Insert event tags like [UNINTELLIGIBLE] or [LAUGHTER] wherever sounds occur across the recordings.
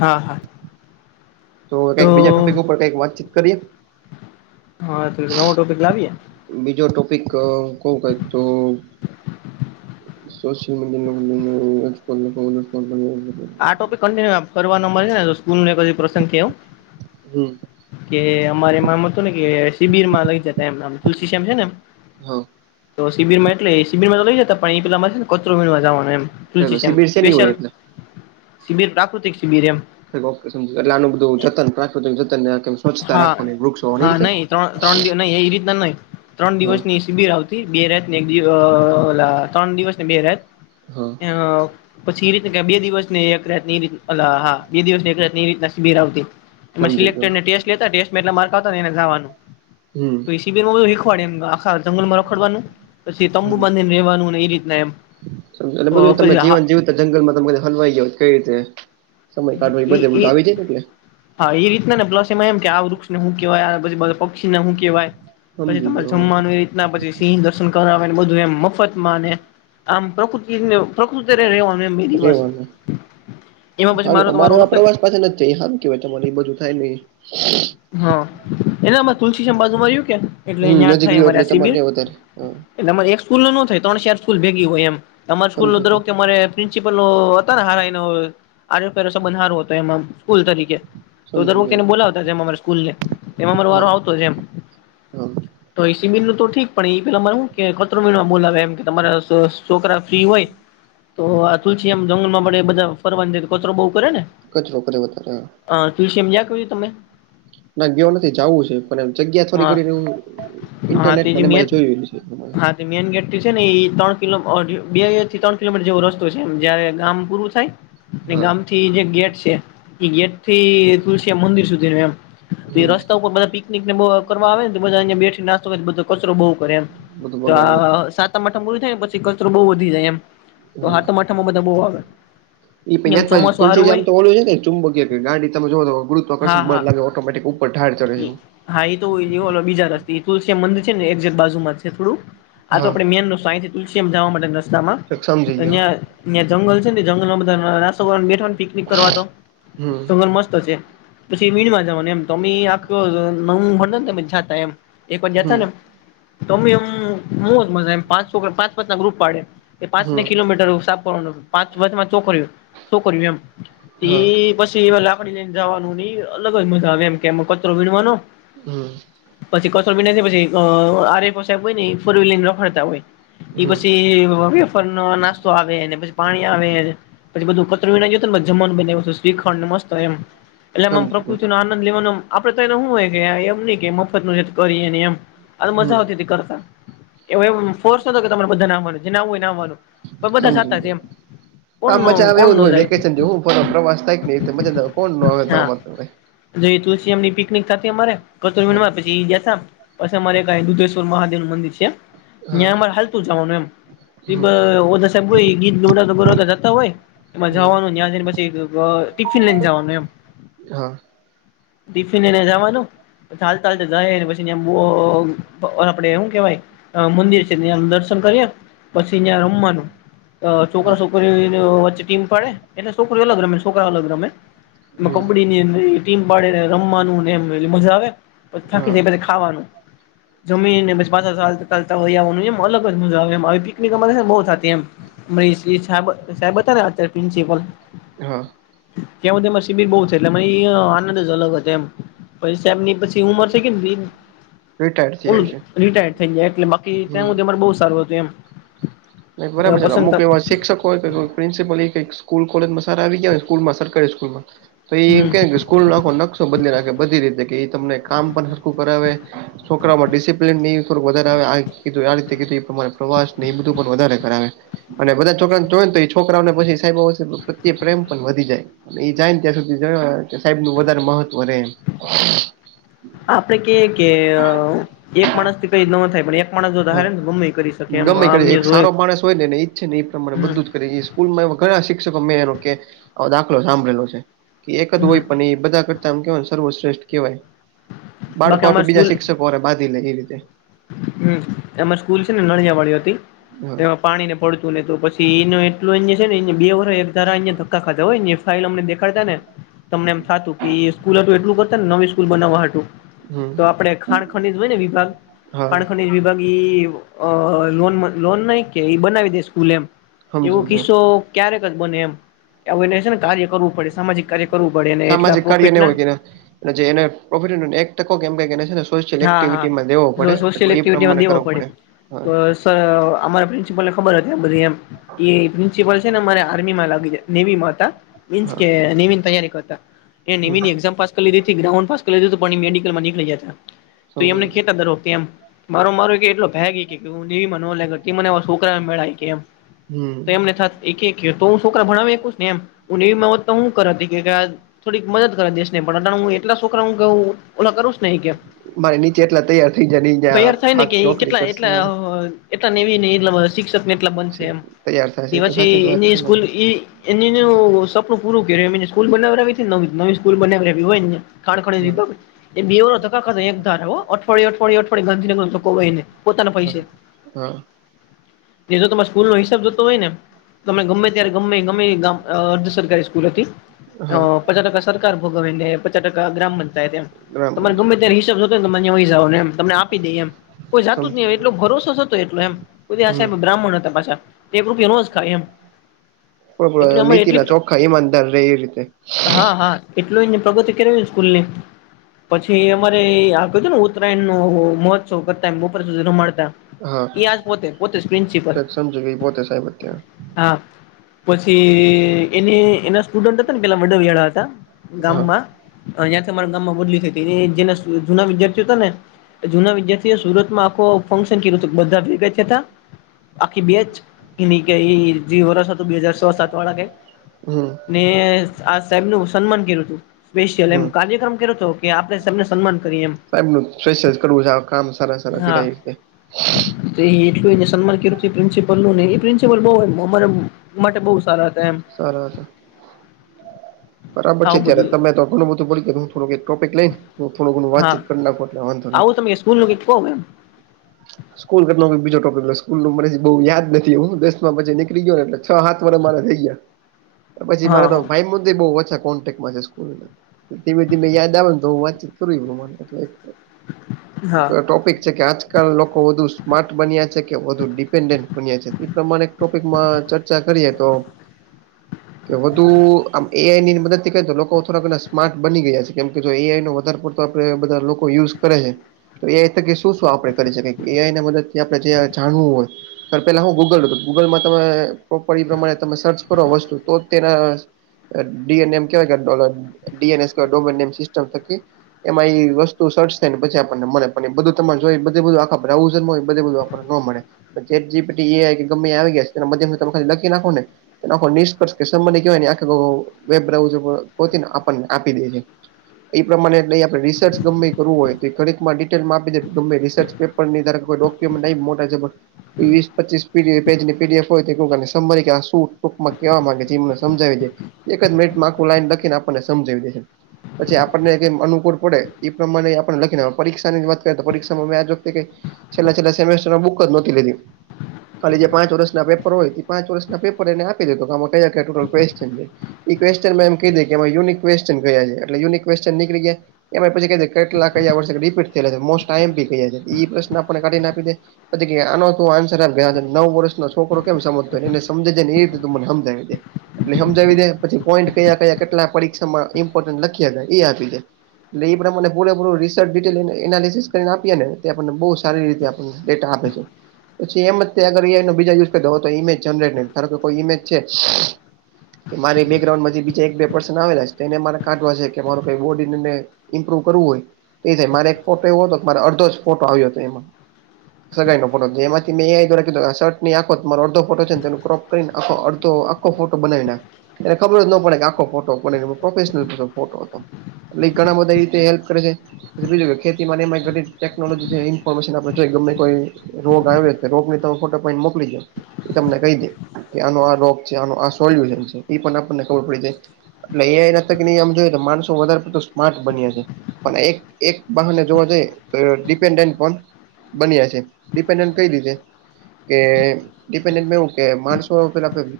હા હા તો કઈક બીજા ટોપિક ઉપર કઈક વાતચીત કરીએ હા નવો ટો પિક લાવીએે બીજો ટોપિક કવું ક તો સોશિયલ મીડિયા લોકો આજલ લોકો આ ટોપિક કિન્યુ ફરવાનો મળે છે ને સ્કૂલ ન એકજ પ્રસંગ કેવું હમ કે અમારે એમાં આમ હતું ને કે શિબિર માં લઈ જતા એમમ તુલસી શમ હે ને એમ હા તો શિબિરમાં એટલે એ શિબિરમાં લઈ જ ત પણ એ પેલામાં ને કચરો વીણવા જવાનું એમ તુલ છેમ શિબિર શેની સ્પેશયલ હોય એટલે શિબિર પ્રાકૃતિક શિબિર એમ એટલે આનું બધું જતન પ્રાકૃ જન સ્વચ્છતા હા રાખવા વૃક્ષો હા રીતે નહી ત્રણ ત્રણ દિવસ નઈ એ રીતના નઈ ત્રણ હા દિવસની શિબિર આવતી બે રાત ને એકિવ ત્રણ દિવસ ને બે રાત હા અ પછી એ રીતની બે દિવસ ને એક રત ની રીત હા બે દિવસની એક રત એ રીતના શિબિર આવતી એમાં સમજી સિલેક્ટ ગયો ને ટેસ્ટ લેતા ટેસ્ટમાં એટલા માર્ક આવતા એને જવાનુ હમ તોઈસીબમાં હીખવાડે એ આખા જંગલમાં રખડવાનું પછી તંબુ બાધીને રહેવાનું ને એ રીતના એમ સમ એટ અ બધું તમને પછી હા જીવન [UNINTELLIGIBLE] જંગલ માં તમે હલવાઈ ગયો કઈ રીતે સમય કાઢવા ઈ બધે બધું ઈ આવી જાય ને એટલે. હા એ રીતના ને પ્લસ એમાં એમ કે આ વૃક્ષ ને હું કેવાય પક્ષી ને હું કેવાય પછી સમજી તમારે ગયો જમાનું એ પછી સિંહ દર્શન કર આવે બધું એમ મફત માં અને આમ પ્રકૃતિને પ્રકૃતિ રેવાનું એમ મીની બસ એમાં પછ મારે એવા પ્રવાસ પાસે જ થાય હ કેવાય તમારે એ બધું થાય નહીં. હા એના તુલસીમ બાજુમાંર્યું કે હમ એટલેયા નજીક થાય રહ્યો અમારે એટલે આ તમારે શિબિર. ત્યાં વધારે હા એટલેરે એક સ્ૂલ નો થાય ત્રણ ચાર સ્કલ ભેગી હોય એમ અ તમારે સ્કૂલ નો સમજી ધરો ગયો કેરે પ્રિન્સિપલો હતા ને હારા એનો આરો પેરો બંધ હારો હતો એમાં સ્કૂલ તરીકે તો સમજી દર ગયો એને બોલાવતા છે અમારા સ્કૂલ ને એમાં અમારો વારો હા આવતો જ એમ હા તો એસીબિન નું તો ઠીક પણ એ પેલા મારે શું ખતરોમિનમાં બોલાવે એમ કે તમારા છોકરા ફ્રી હોય તો આ તુલસી એમ જંગલમાં પડે એ બધા ફરવાની છે કચરો બહ કરેને કચરો કરે વધારે હા હ તુલ્શિમ્યાં કહું છું તમે ના ગયો નથી જું છે પણ. જગ્યા થોડી હા ઘડી હા તો ઇન્ટરનેટ એ જે મ મેન ઇ જોય છે. હા મેન ગેટથી છે ને એ ત્રણ કિલો બે થી ત્રણ કિલોમીટર જેવો રસ્તો છે એમ જયારે ગામ પૂરું થાય. હા ગામ થી જે ગેટ છે એ ગેટ થી તુલસીિયા મંદિર સુધી ન એમ તો એ હમ રસ્તા ઉપર બધા પિકનિકને બહુ કરવા આવે ને તો બધા અં બેઠી નાસ્તો કરીને બધા કચરો બહુ કરે એમ બધું તો બગાડે બધું આ સાતમ આઠમ પૂર થાય ને પછી કચરો બહુ વધી જાય એમ તો સાતમ આઠમ માં બધા બહુ આવે. એ પ એમ ચોમાસું હારું તલસીમ હોય તો ઓલું છે ચુંબકીય કે ગાડી તમે જોો હા ગુત્વકર્ષણ બ હા લાગે ઉપર ઠાર ચડ છેું [UNINTELLIGIBLE] હા એ તો બીજા રસ્ થી તલસ્યામ મંદિર છે ને એકેક બાજુમાં જ છે થોડું આ તો હા આપડે મેન રસ્તેથી તુલસીમ જવા માટે રસ્તામાં ચક સમજી અં ગયો ્યાં જંગલ છે ને જંગલ માં બધા નાસ્તો કરવા બેઠા પિકનિક કરવા તો હમ જંગલ મસ્ત હશે પછી વીણમાં જવાનું. તો આ ન ભ ને ત એમ એક બાજ્યા હતા હમ ને એમ તો અમમ જ મજા એમ પાંચો પાંચ પાંચ ના ગ્રુપ પાડે એ પાંચને હમ કિલોમીટર પાંચ છોકરી છોકરી એમ હા પછી કડી લઈને જવાનું નઈ અલગ જ મજા આવે એમ કેમાં કચરો વીણવાનો હમ [INAUDIBLE] પછી કચરો વિણય જાયપછી આરે ઑફ સાહેબ એ ફોર વિલ લ ઇ રખડતા હોય. એ હમ પછી વેફરનો નાસ્તો આવેને, પછી પાણી આવે. પછી બધું કતર ના જમાનું બના્યું શ્રીખંડ ને મસ્ત એમ સમજી ગયો એટલેમકૃતિ આનંદ લેવાનું આપડે તો એને શું હોય કે એમ નહી કે મફતનું છે કરીએ એમ અને મજા હમ આવતી હતી કરતા એ ફોર્સનતો તમારે બધા નાવાનું જેને આવુ એનેઆવવાનું. પણ બધા સમજી સાતા છે ગયો એમ. કોણ આમ ન મજા આવે કોણ જ ન જાય હોયવેકેશન હું પ્રવાસ થાય મજા કોણ નો આવે જો તુલસી એમની પિકનિક થાતિઅમારે કચરો હા વિણવાપછી જાતા. પછ અમારે દુધેશ્વર મહાદેવ નું મંદિર છે અ્યાં અમારે હા હાલતું જવાનું એમ. એ હમ ઓઝા સાહેબ એ ગીત ગવડાવતા ગવડાવતા ત જતા હોય. એમાં હમ જવાનું ન્યા જઈને પછી ટિફિન લઈને જવાનું એમ. હા [UNINTELLIGIBLE] ટિફિનને જવાનું ચાલતા ચાલતા જાયને પછી આપડે એું કેવાય મંદિર છે ત્. યા દર્શન કર્યા પછી અં રમવાનું. હા છોકરા છોકરી વચ્ચે ટીમ પડે એટલે છોકરી અલગ રમે છોકરા અલગ રમે. ન હમ કોબડીની ટીમ પાડીને રમવાનું એમ મજા આવે પછી થાકી હા જાય પછિખાવાનું. જમીને પપચ સ [INAUDIBLE] ચાલતા આવવાનું એમ અલગ જ મજા આવે એ આવી પિકનિક બહુ થતી એમ. અરી સાબ સાહેબ હતા અત્યારે પ્રિન્સિપલ હા કેવુંછે મા શિબિર બહુ છે, એટલે મે ઐયા આનંદ જ અલગ હતો એમ પૈસા એમની પછી ઉંમર થઈ ગઈની બીમ રિટાયર્ડ થયા ઉર્દ છે રિટાયડ થઈ જાય, એટલે બાકી ત્યાં મુ અમારે બહુ સારું હતું એમ. નહી બરાબર એવા છે, પ્રસંગ થ અમુક એવા શિક્ષક હોય કે, પ્રિન્સિપલ એ ક સ્કૂલ કોલેજમાં આવી ગયા સ્કૂલમાં સરકારી સ્કૂલમાં તો હમ એમ કે સ્કૂલ નો આખો નકશો બદલી નાખ્યો બધી રીતે કેઈ તમને કામસરખું કરાવે. છોકરામાં ડિસિપ્લન ની થોડક વધારે આવેીધું આ રીતે કીધું પ્રવાસ પણ વધારે કરાવે અને બધા છોકરાઓને જોય તો એ છોકરાઓને પછી સાહેબ પ્રત્યે પ્રેમ પણ વધી જાય. એ જાય ને ત્યાં સુધી જણ સાહેબ નું વધારે મહત્વ રે એ આપડે કે કેઅ એક માણસ થી કઈ ન થાય, પણ માણસ જો હા ધારે ને ગમે ઈ કરી શકે એમ ગમે કરે આમ એક જોય સારો માણસ હોય ને એને ઈચ્છે ને એ પ્રમાણે હમ બધું જ કરે. સ્કૂલમાં એવા ઘણા શિક્ષકો મેં એનો કે દાખલો સાંભળેલો છે, કે એક જ હમ હોય પણ એ બધા કરતા એમ કેવાયને સર્વશ્રેષ્ઠ કેહેવાય, બાકી બાળકો તો અમારી સ્કૂલ બીજા શિક્ષકોને બાંધી લે એ રીતે. હમ્મ, એમાં સ્કૂલ છે ને નળિયા વાળી હતી, હા એમાં પાણી ને પડતું લીધું, પછી એનું એક [UNINTELLIGIBLE] એ છે નેબે વરહ એકધારા એમને ધક્કા ખાધા હોય ને ફાઇલ અમને દેખાડતાને તમને એમ થાતું કે સ્કૂલ હતું એટલું કરતા, ને નવી સ્કૂલ બનાવવા હતું. હમ તો આપડે ખાણ ખાનીજ હોય ને વિભાગ હા ખાણ ખનીજ વિભાગ ઈ અ લોન, લોન નહી કે બનાવી દે સ્કૂલે એમ. એવો સમજી ગયો કિસ્સો ક્યારેક જ બને એમ, એવું એને છે ને કાર્ય કરવું પડે સામાજિક કાર્ય. કરવું પડે એને એટલા પ્રોફિટ ના. અને જે એને પ્રોફિટ હોય ને એક ટકો કે એમ કંઈક એને છેને સોશયલ હા એક્ટિવિટીમાં દેવો પડે, હા સોશિયલ એટલે એ એક્ટિવિટીમાં પ્રમાણે દેવો કરવું પડે હા. તો સર અમારા પ્રિન્સિપલ ને ખબર હતી એમ બધી એમ. એ પ્રિન્સિપલ છે ને અમારે આર્મી માં લાગીયા નેવી માં હતા. મીન્સ હા કે નેવી ની તૈયારી કરતા, કે નેવી હમ ની એક્ઝામ્પ પાસ કલીરેતી ગ્રાઉન્ડ પાસ કરી મેડિકલ માં નીકળી જતા, તો એમને સમજી ગયો કેતા દર વખતે એમ. મારો મારો ભી એટલો ભેઈકે કે હું નેવીમાં ન લેગાટ કે માને ઓ છોકરા મેળય કે એમ, તો એમને હમ થાત એકે ખેતો છોકરા ભણાવે કુશ ને એમ, હુ નેવી માં હોત તો હું કરત [UNINTELLIGIBLE] થોડીક મદદ કરા દેશને પણ હું એટલા છોકરાઓ કે ઓલા કરુંશ ને હી કે. મારે નીચે એટલા તૈયાર થઈ જાય ને ઈ જ્યાં તૈયાર થાય ને ભાગ કે નોકરી કેટલા કરશે એટલા હા અહ એટલા નેવી ને એટલા બધા શિક્ષ કને એટલાક બનશે સે- એમ, તૈયાર થશે તેવા તો છે સાચી જ વાત એની છે ને સ્કૂલ ઈ એનીનું સપનું પૂરું કર્યું, એમીન સ્કૂલ બનાવદાવી છે નવી, નવી સ્કૂલ બનાવી હોય ને. કાણ ખણે બેધ હા કા એક દીવો ટકાખરે હો, અઠવાડિયે અઠવાડિયે અઠવાડિયે ગાંધીગર નો ધકો હોય ને પોતાના હા પૈસે, હા બીજો તમાસ સ્કૂલનો હિસાબ જતો હોય ને, તમે ગમે ત્યારે ગમે ગમે દ અ સરકારી સ્કૂલ હતી. હા પચાસ ટકા સરકાર ભોગવે, ને પચાસ ટકા ગ્રામ પંચાયત એમ, ગ્રામ તમાને ગમે તે પંચાયત ચા હોતે ને માનએ તંઈ જાવ ને એમ, તમને આપી દે એમ. કોઈ જાતું જ સમજી નહી ગયો એટલો ભરોસો સતો એટલો એમ, કોબી આ સાહેબ બ્રાહ્મણ હતા પાછા. એક રૂપિયો ન જ ખાય એમ, એટલે પણ અમારે નીતિ એટલી ના ચોખ્ખા ઈમાનદાર રે એવી રીતે. હા હા એટલું એને પ્રગતિ કરેલી સ્કૂલ ની, પછી એમ પરે આગળ છેને ઉત્તરાયણ નુ મહોત્સવ કરતા એમ બપોર સુધી રમાડ તા, હા એ આ પોતે, પોતે પિન્સિપલ, તો સમજી ગઈ પોતે સાહેબ અત્યારે હા. પછી એને એના સ્ટુડન્ટ હતા ને પેલા વડિયાળા હતા, હા ગામમાં. ઐયાથી અમારા ગામમાં બદલી થઈ હતી, એ જેના શુ જૂના વિદ્યાર્થી હતા ને, જુના વિદ્યાર્થીઓએ સુરતમાં આખો ફંક્શન કિરુ તુ, બધા ભેગા થયા હતા. આખી બેચ, એની ગઇ જે વરષ હતું બે હાજર સો સાત વાળા કે હમ ને આ સાહેબનું સન્માન કર્યું હતું, સ્પેશિયલ એમ હમ કાર્યક્રમ કર્યો હતો. આપણે સને સાહેબ [UNINTELLIGIBLE] કરવું છે આખા આમ સારા સારા કરે હા છે. એટલું એને સન્માન કર્યું પ્રિન્સપલનું એ પ્રિન્સિપલ બી અમારે માટે બહુ સારા હતા એમ. સરસ. બરાબર છે આવું ત્યારે, બધું તમે તો ઘણું બધું બોલી ગયા હું થોડું એક ટોપિક લઈ હું થોડ ઘણુ હા વાતચીત કરી નાખો, એટલે વાંધો નહિ આવું તમે સ્કૂલનું કહો એમ. સ્કૂલ કરતા બીજો ટોપિક સ્કૂલનું મેં બો યાદ નથી. હું દસમાં પછી નીકળીયોને એટલે હ -સાત વર્ષ મારે થઈ ગયા. [INAUDIBLE] પછી મારે તો હા ભાઈ મુદે બો ઓછા કોન્ટેક તે બધી મે યાદ આવે ને તો હું વાતચીત કરું હા ટોપિક છે કે આજ લોકો વધુ સ્માર્ટ બન્યા છે, કે વધુ ડિપેન્ડન્ટ બન્યા છે. એ પ્રમાણે ટોપિકમમાં ચ ર્ચા કરીએ તો [INAUDIBLE] કે વધુ આમ એ આઈની મદદથી કર તો લોકો થોડા ઘણા સ્માર્ટ બની ગયા છે, કેમ કે જો એ આઈ નો વધારે આપે બધા લોકો યુઝ કરે છે, તો એ આઈ તકે શું શું આપડે કરી શકે એ મદદથી આપે જે જાણવું હોય. સર, પેલા હું ગૂગલ હતો ગૂગલમાં તમે પ્રોપર એ પ્રમાણે તમે સર્ચ કરો વસ્તુ તો તેના ડી એન એમ કે ડી એન સો ડોમ નો સિસ્ટમ થકી એમાં ઈ વસ્તુ સર્ચ થાય ને પછી આપણને મળે પણ એ બધું તમારે જોઈએ. બધું આખા બ્રાઉઝરમાં હોય બધું આપને મળે. જે પેછી એ કે ગમે આવી ગયા છે, એના મધ્યમ તમે ખાલી લખી નાખો ને એખો નિષ્કર્ષ કે સંંધ કેવાય આ વેબ બ્રઉને આપણને આપી દે છે. એ આઈ પ્રમાણે લઈ આપણે રિસર્ચ ગમેં કરવું હોય તો એ ઘડીકમાં ડિટેલમાં આપી દે. તમે રિસર્ચ પેપર ની કોઈ ડોક્યુમેન્ટ લઈ મોટે છે વિસ-પચીસ પી ડી એફની હોયી આમાં શું ટૂકમાં કેવા માંગે છે એમને સમજાવી દે એક જ મિનિટમાં આખી લાઈન લખીને સમજાવી દેશે. પછી આપણને એમ અનુકળ પડ એ પ્રમાણે આપણે લખીને પરીક્ષાની જ વાત કરીએ તો પરીક્ષામાં છેલ્લા-છેલ્લા સેમેસ્ટર બુક જ નથી લીધી ખાલી જે પાંચ વર્ષના પેપર હોય પાંચ વર્ષના પેપર એને આપી દીધું આમાં કે ટોટલ પેસા છે. એ ક્યુસશનમાં એ ક દે કેમાં યુનિક ક્યુસશન કયા એટલે યુનિક નીકળ ગયા એમાં પછી કેટલા કયા વર્ષ રીપીટ થેલાી પ્રશ્નનો આપણે કાઢીને આપી દે. પછી કે આનો તો આન્સર આપ ગયા નવ વર્ષ છોકરો કેમ સમજતો હોય એને સમજ જે ને એ રીતે તો મને સમજાવી દેય. એટલે સમજાવી દે પછી પોઈન્ટ કયા-કયા કેટલા પરીક્ષામાં ઇમપોર્ન્ટ લખી જાય એ આપી દે. એટલે એ પણમા મને પૂરેપૂરું રિર્ચિટેલ એનાલિસિસ કરીને આપીએ ને આપણને બહુ સારી રીતે આપણને ડેટા આપે છે. પછી એમ એ બીજા યુઝ કર દો હોય તો ઇમેજ જનરેટ ને કે કોઈ ઈમેજ છે. કે મારી બેકગ્રાઉન્ડમાં બીજા એક બે પર્સન આવેલા છે એને મારે કાઢવા છે કે મારઈ બોડીને ઇમ્પ્રુવ કરવું હોય એ થાય મારે એક ફોટો એવો હતો મારે અડધો જ ફોટો આવ્યો હતો એમાં. [INAUDIBLE] લગાવી દેય ફોટો એમાંથીની આખો મારો અડધો ફોટો છે તેપણ કરીને એ અડધો આ આખો ફોટો બનાવીને ખબર જ ન પડે કે આખો ફોટો બી પ્રોફેશનલ ફોટો હતો. એટલે ઘણા બધા એ રીતે હેલ્પ કરે છે બીજું કે ખેતી એ ટેકનોલોજી ઇફોર્મેશન આપને જોય ગમેં કોઈ રોગ આવ્યો તો રોગની તમે ફોટો મોકલી દો. એ તમને કહી દે કે આનો આ રોગ છે આનો આ સોલ્યુશન છે એ પણ આપણને ખબર પડી જાય એટલે એ ના ન આમ જોય માણસો વધારે પડતો સ્માર્ટ બન્યા છે પણ એક એક બાહને જોવા જઈએ તો ડિપેન્ડન્ટ પણ બન્યા છે ડિપેન્ડન્ટ કઈ રીતે કે એ પેલા કેવું માણસો પે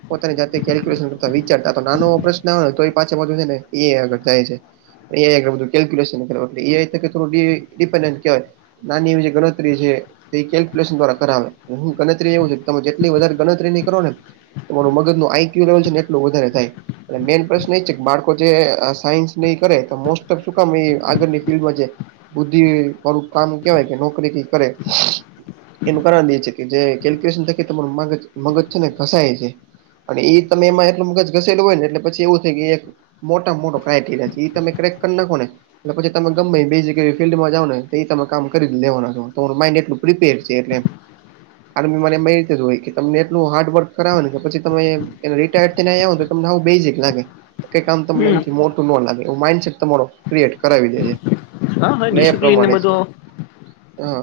પોતાની જાલ્ક્યુલેશન કરતા વિચારતા નાનો ઓપરેસ ના તો એ પાછા [UNINTELLIGIBLE] છે ને એ આગળ જાય છે [UNINTELLIGIBLE] કેવાય નાની એ જે ગણતરી છે એ કેલ્ક્યુલેશન દ્વારા કરાવે હું ગણતરી એવું છ કે તમે જેટલી વધારે ગણતરી ની કરો ને તમાું મગજ નું આક્યુ લેવલ છે ને એટલું વધારે થાય એ મેન પ્રશ્ન એ છે કે બાળકો જે સાયન્સ નહી કરે તો મોસ્ટ ઓફ શું કામ આગળની ફિલ્ડમાં છે બુદ્ધિ મારું કામ કેવાય કે નોકરી કઈ કરે એનું કારણ એ છે કે જે કેલ્ક્યુલેશન થકી તમારુંમગજ મગજ છે ને ઘસાય જાય અને એ તમે એમાં એટલ મગજ ઘસેલું હોય એટલે પછી એવું થાય કે એક મોટા મોટો ક્રાઈટેરિયા છે એ તમે ક્રેક કરી નાખો ને પછી તમે ગમે બે જગ ફિલ્ડમાં જાવ ને એ તમે કામ કરી લેવાના છો તમારું માઇન્ડ એટલું પ્રિપેર છે એટલેએમ આર્મી મારે એ કીધું હોય કે તમને એટલું હાર્ડવર્ક કરાવે ને કે પછી તમે એને રિટાયર્ડ યાવ તો તમને આવું બેઝિક લાગે કઈ કામ તમને હમ એમથી મોટું ન લાગે એવ માઈન્ડસેટ તમારો ક્રિએટ કરાવી દે છે હા હા નયા ડિસિપ્લિન ને પ્રમાણે જ બધો હા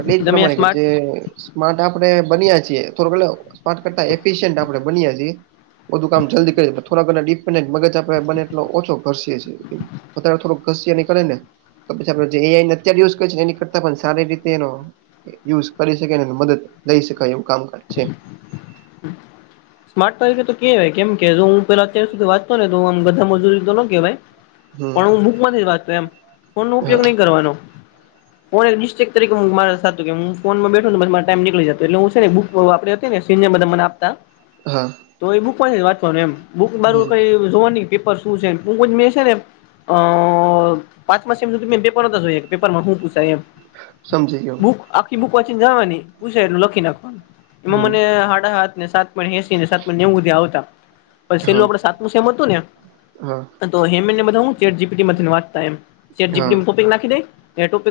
એટલે એજ તમે પ્રમાણે કે સ્માર્ટ જે સ્માટ આપડે બન્યા છીએ થોડું સ્માટ કરતા એફિયન્ટ આપડે બનએ છીએ બધું કામ જલ્દી કરી થોડા ઘણા ડિપેન્ડ મગજ આપે બને એઓ ઓછો ઘસએ છે અત્યારે થોડું ઘસી નીકળે ને તો પછી આપડે જે એ આઈ અત્યારે યુઝ એની કરતા પણ સારી રીતે એનો યુઝ કરી શકે મદદ લઈ શકાય એવું કામકા છે સ્માર્ટ તરીકે તો કેહેવાય કેમ કે જો હું પેલા અતાર સુધી વાંચતો ને તોમ બધા મજૂરી તો ન કેવાય હમ પણ હું બુકમાંથી વાચતો એમ ફોન નો હા ઉપયોગ નહી કરવાનો ફો એકિસ્ટક તકે હું મારે સાું કે હું ફોમાં બેઠો ને મા ટાઈમ નીકળી જતો એટલે હું છે ને બુક [UNINTELLIGIBLE] સિનને બધા મને આપતા હા તો એ બુક વાચવાનું એમ બુક મારું હમ કઈ જોવાની પેપર શું છે મે છે એમ અ પાંચ માસ એમ પેપર જો કે પેપરમાં હું પૂછાય એમ સમજી ગ્યો બુક આખી બુક વાંચીને જવાની પૂછે એટું લખી નાખવાનું એમાં હમ મને હડા હાથ ને સાત પો સાત નેવું આવતા સેલું હા આપડે સાતમું સેમ હતું હા હા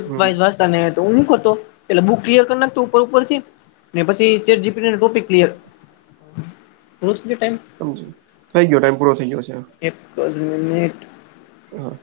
હમ ને [UNINTELLIGIBLE] તાને તો હું હું કરતો પેલા બુક ક્લિયર કરી નાખું ઉપર ઉપરથી ને પછી ચેટ જી પી ટી ને ટોપિક ક્લયર [UNINTELLIGIBLE] ટાઈમ સમજાય ગ્યુ થઇ ગયો ટાઈમ પૂરો થઈ ગયો છે એકજ મિનિટ હા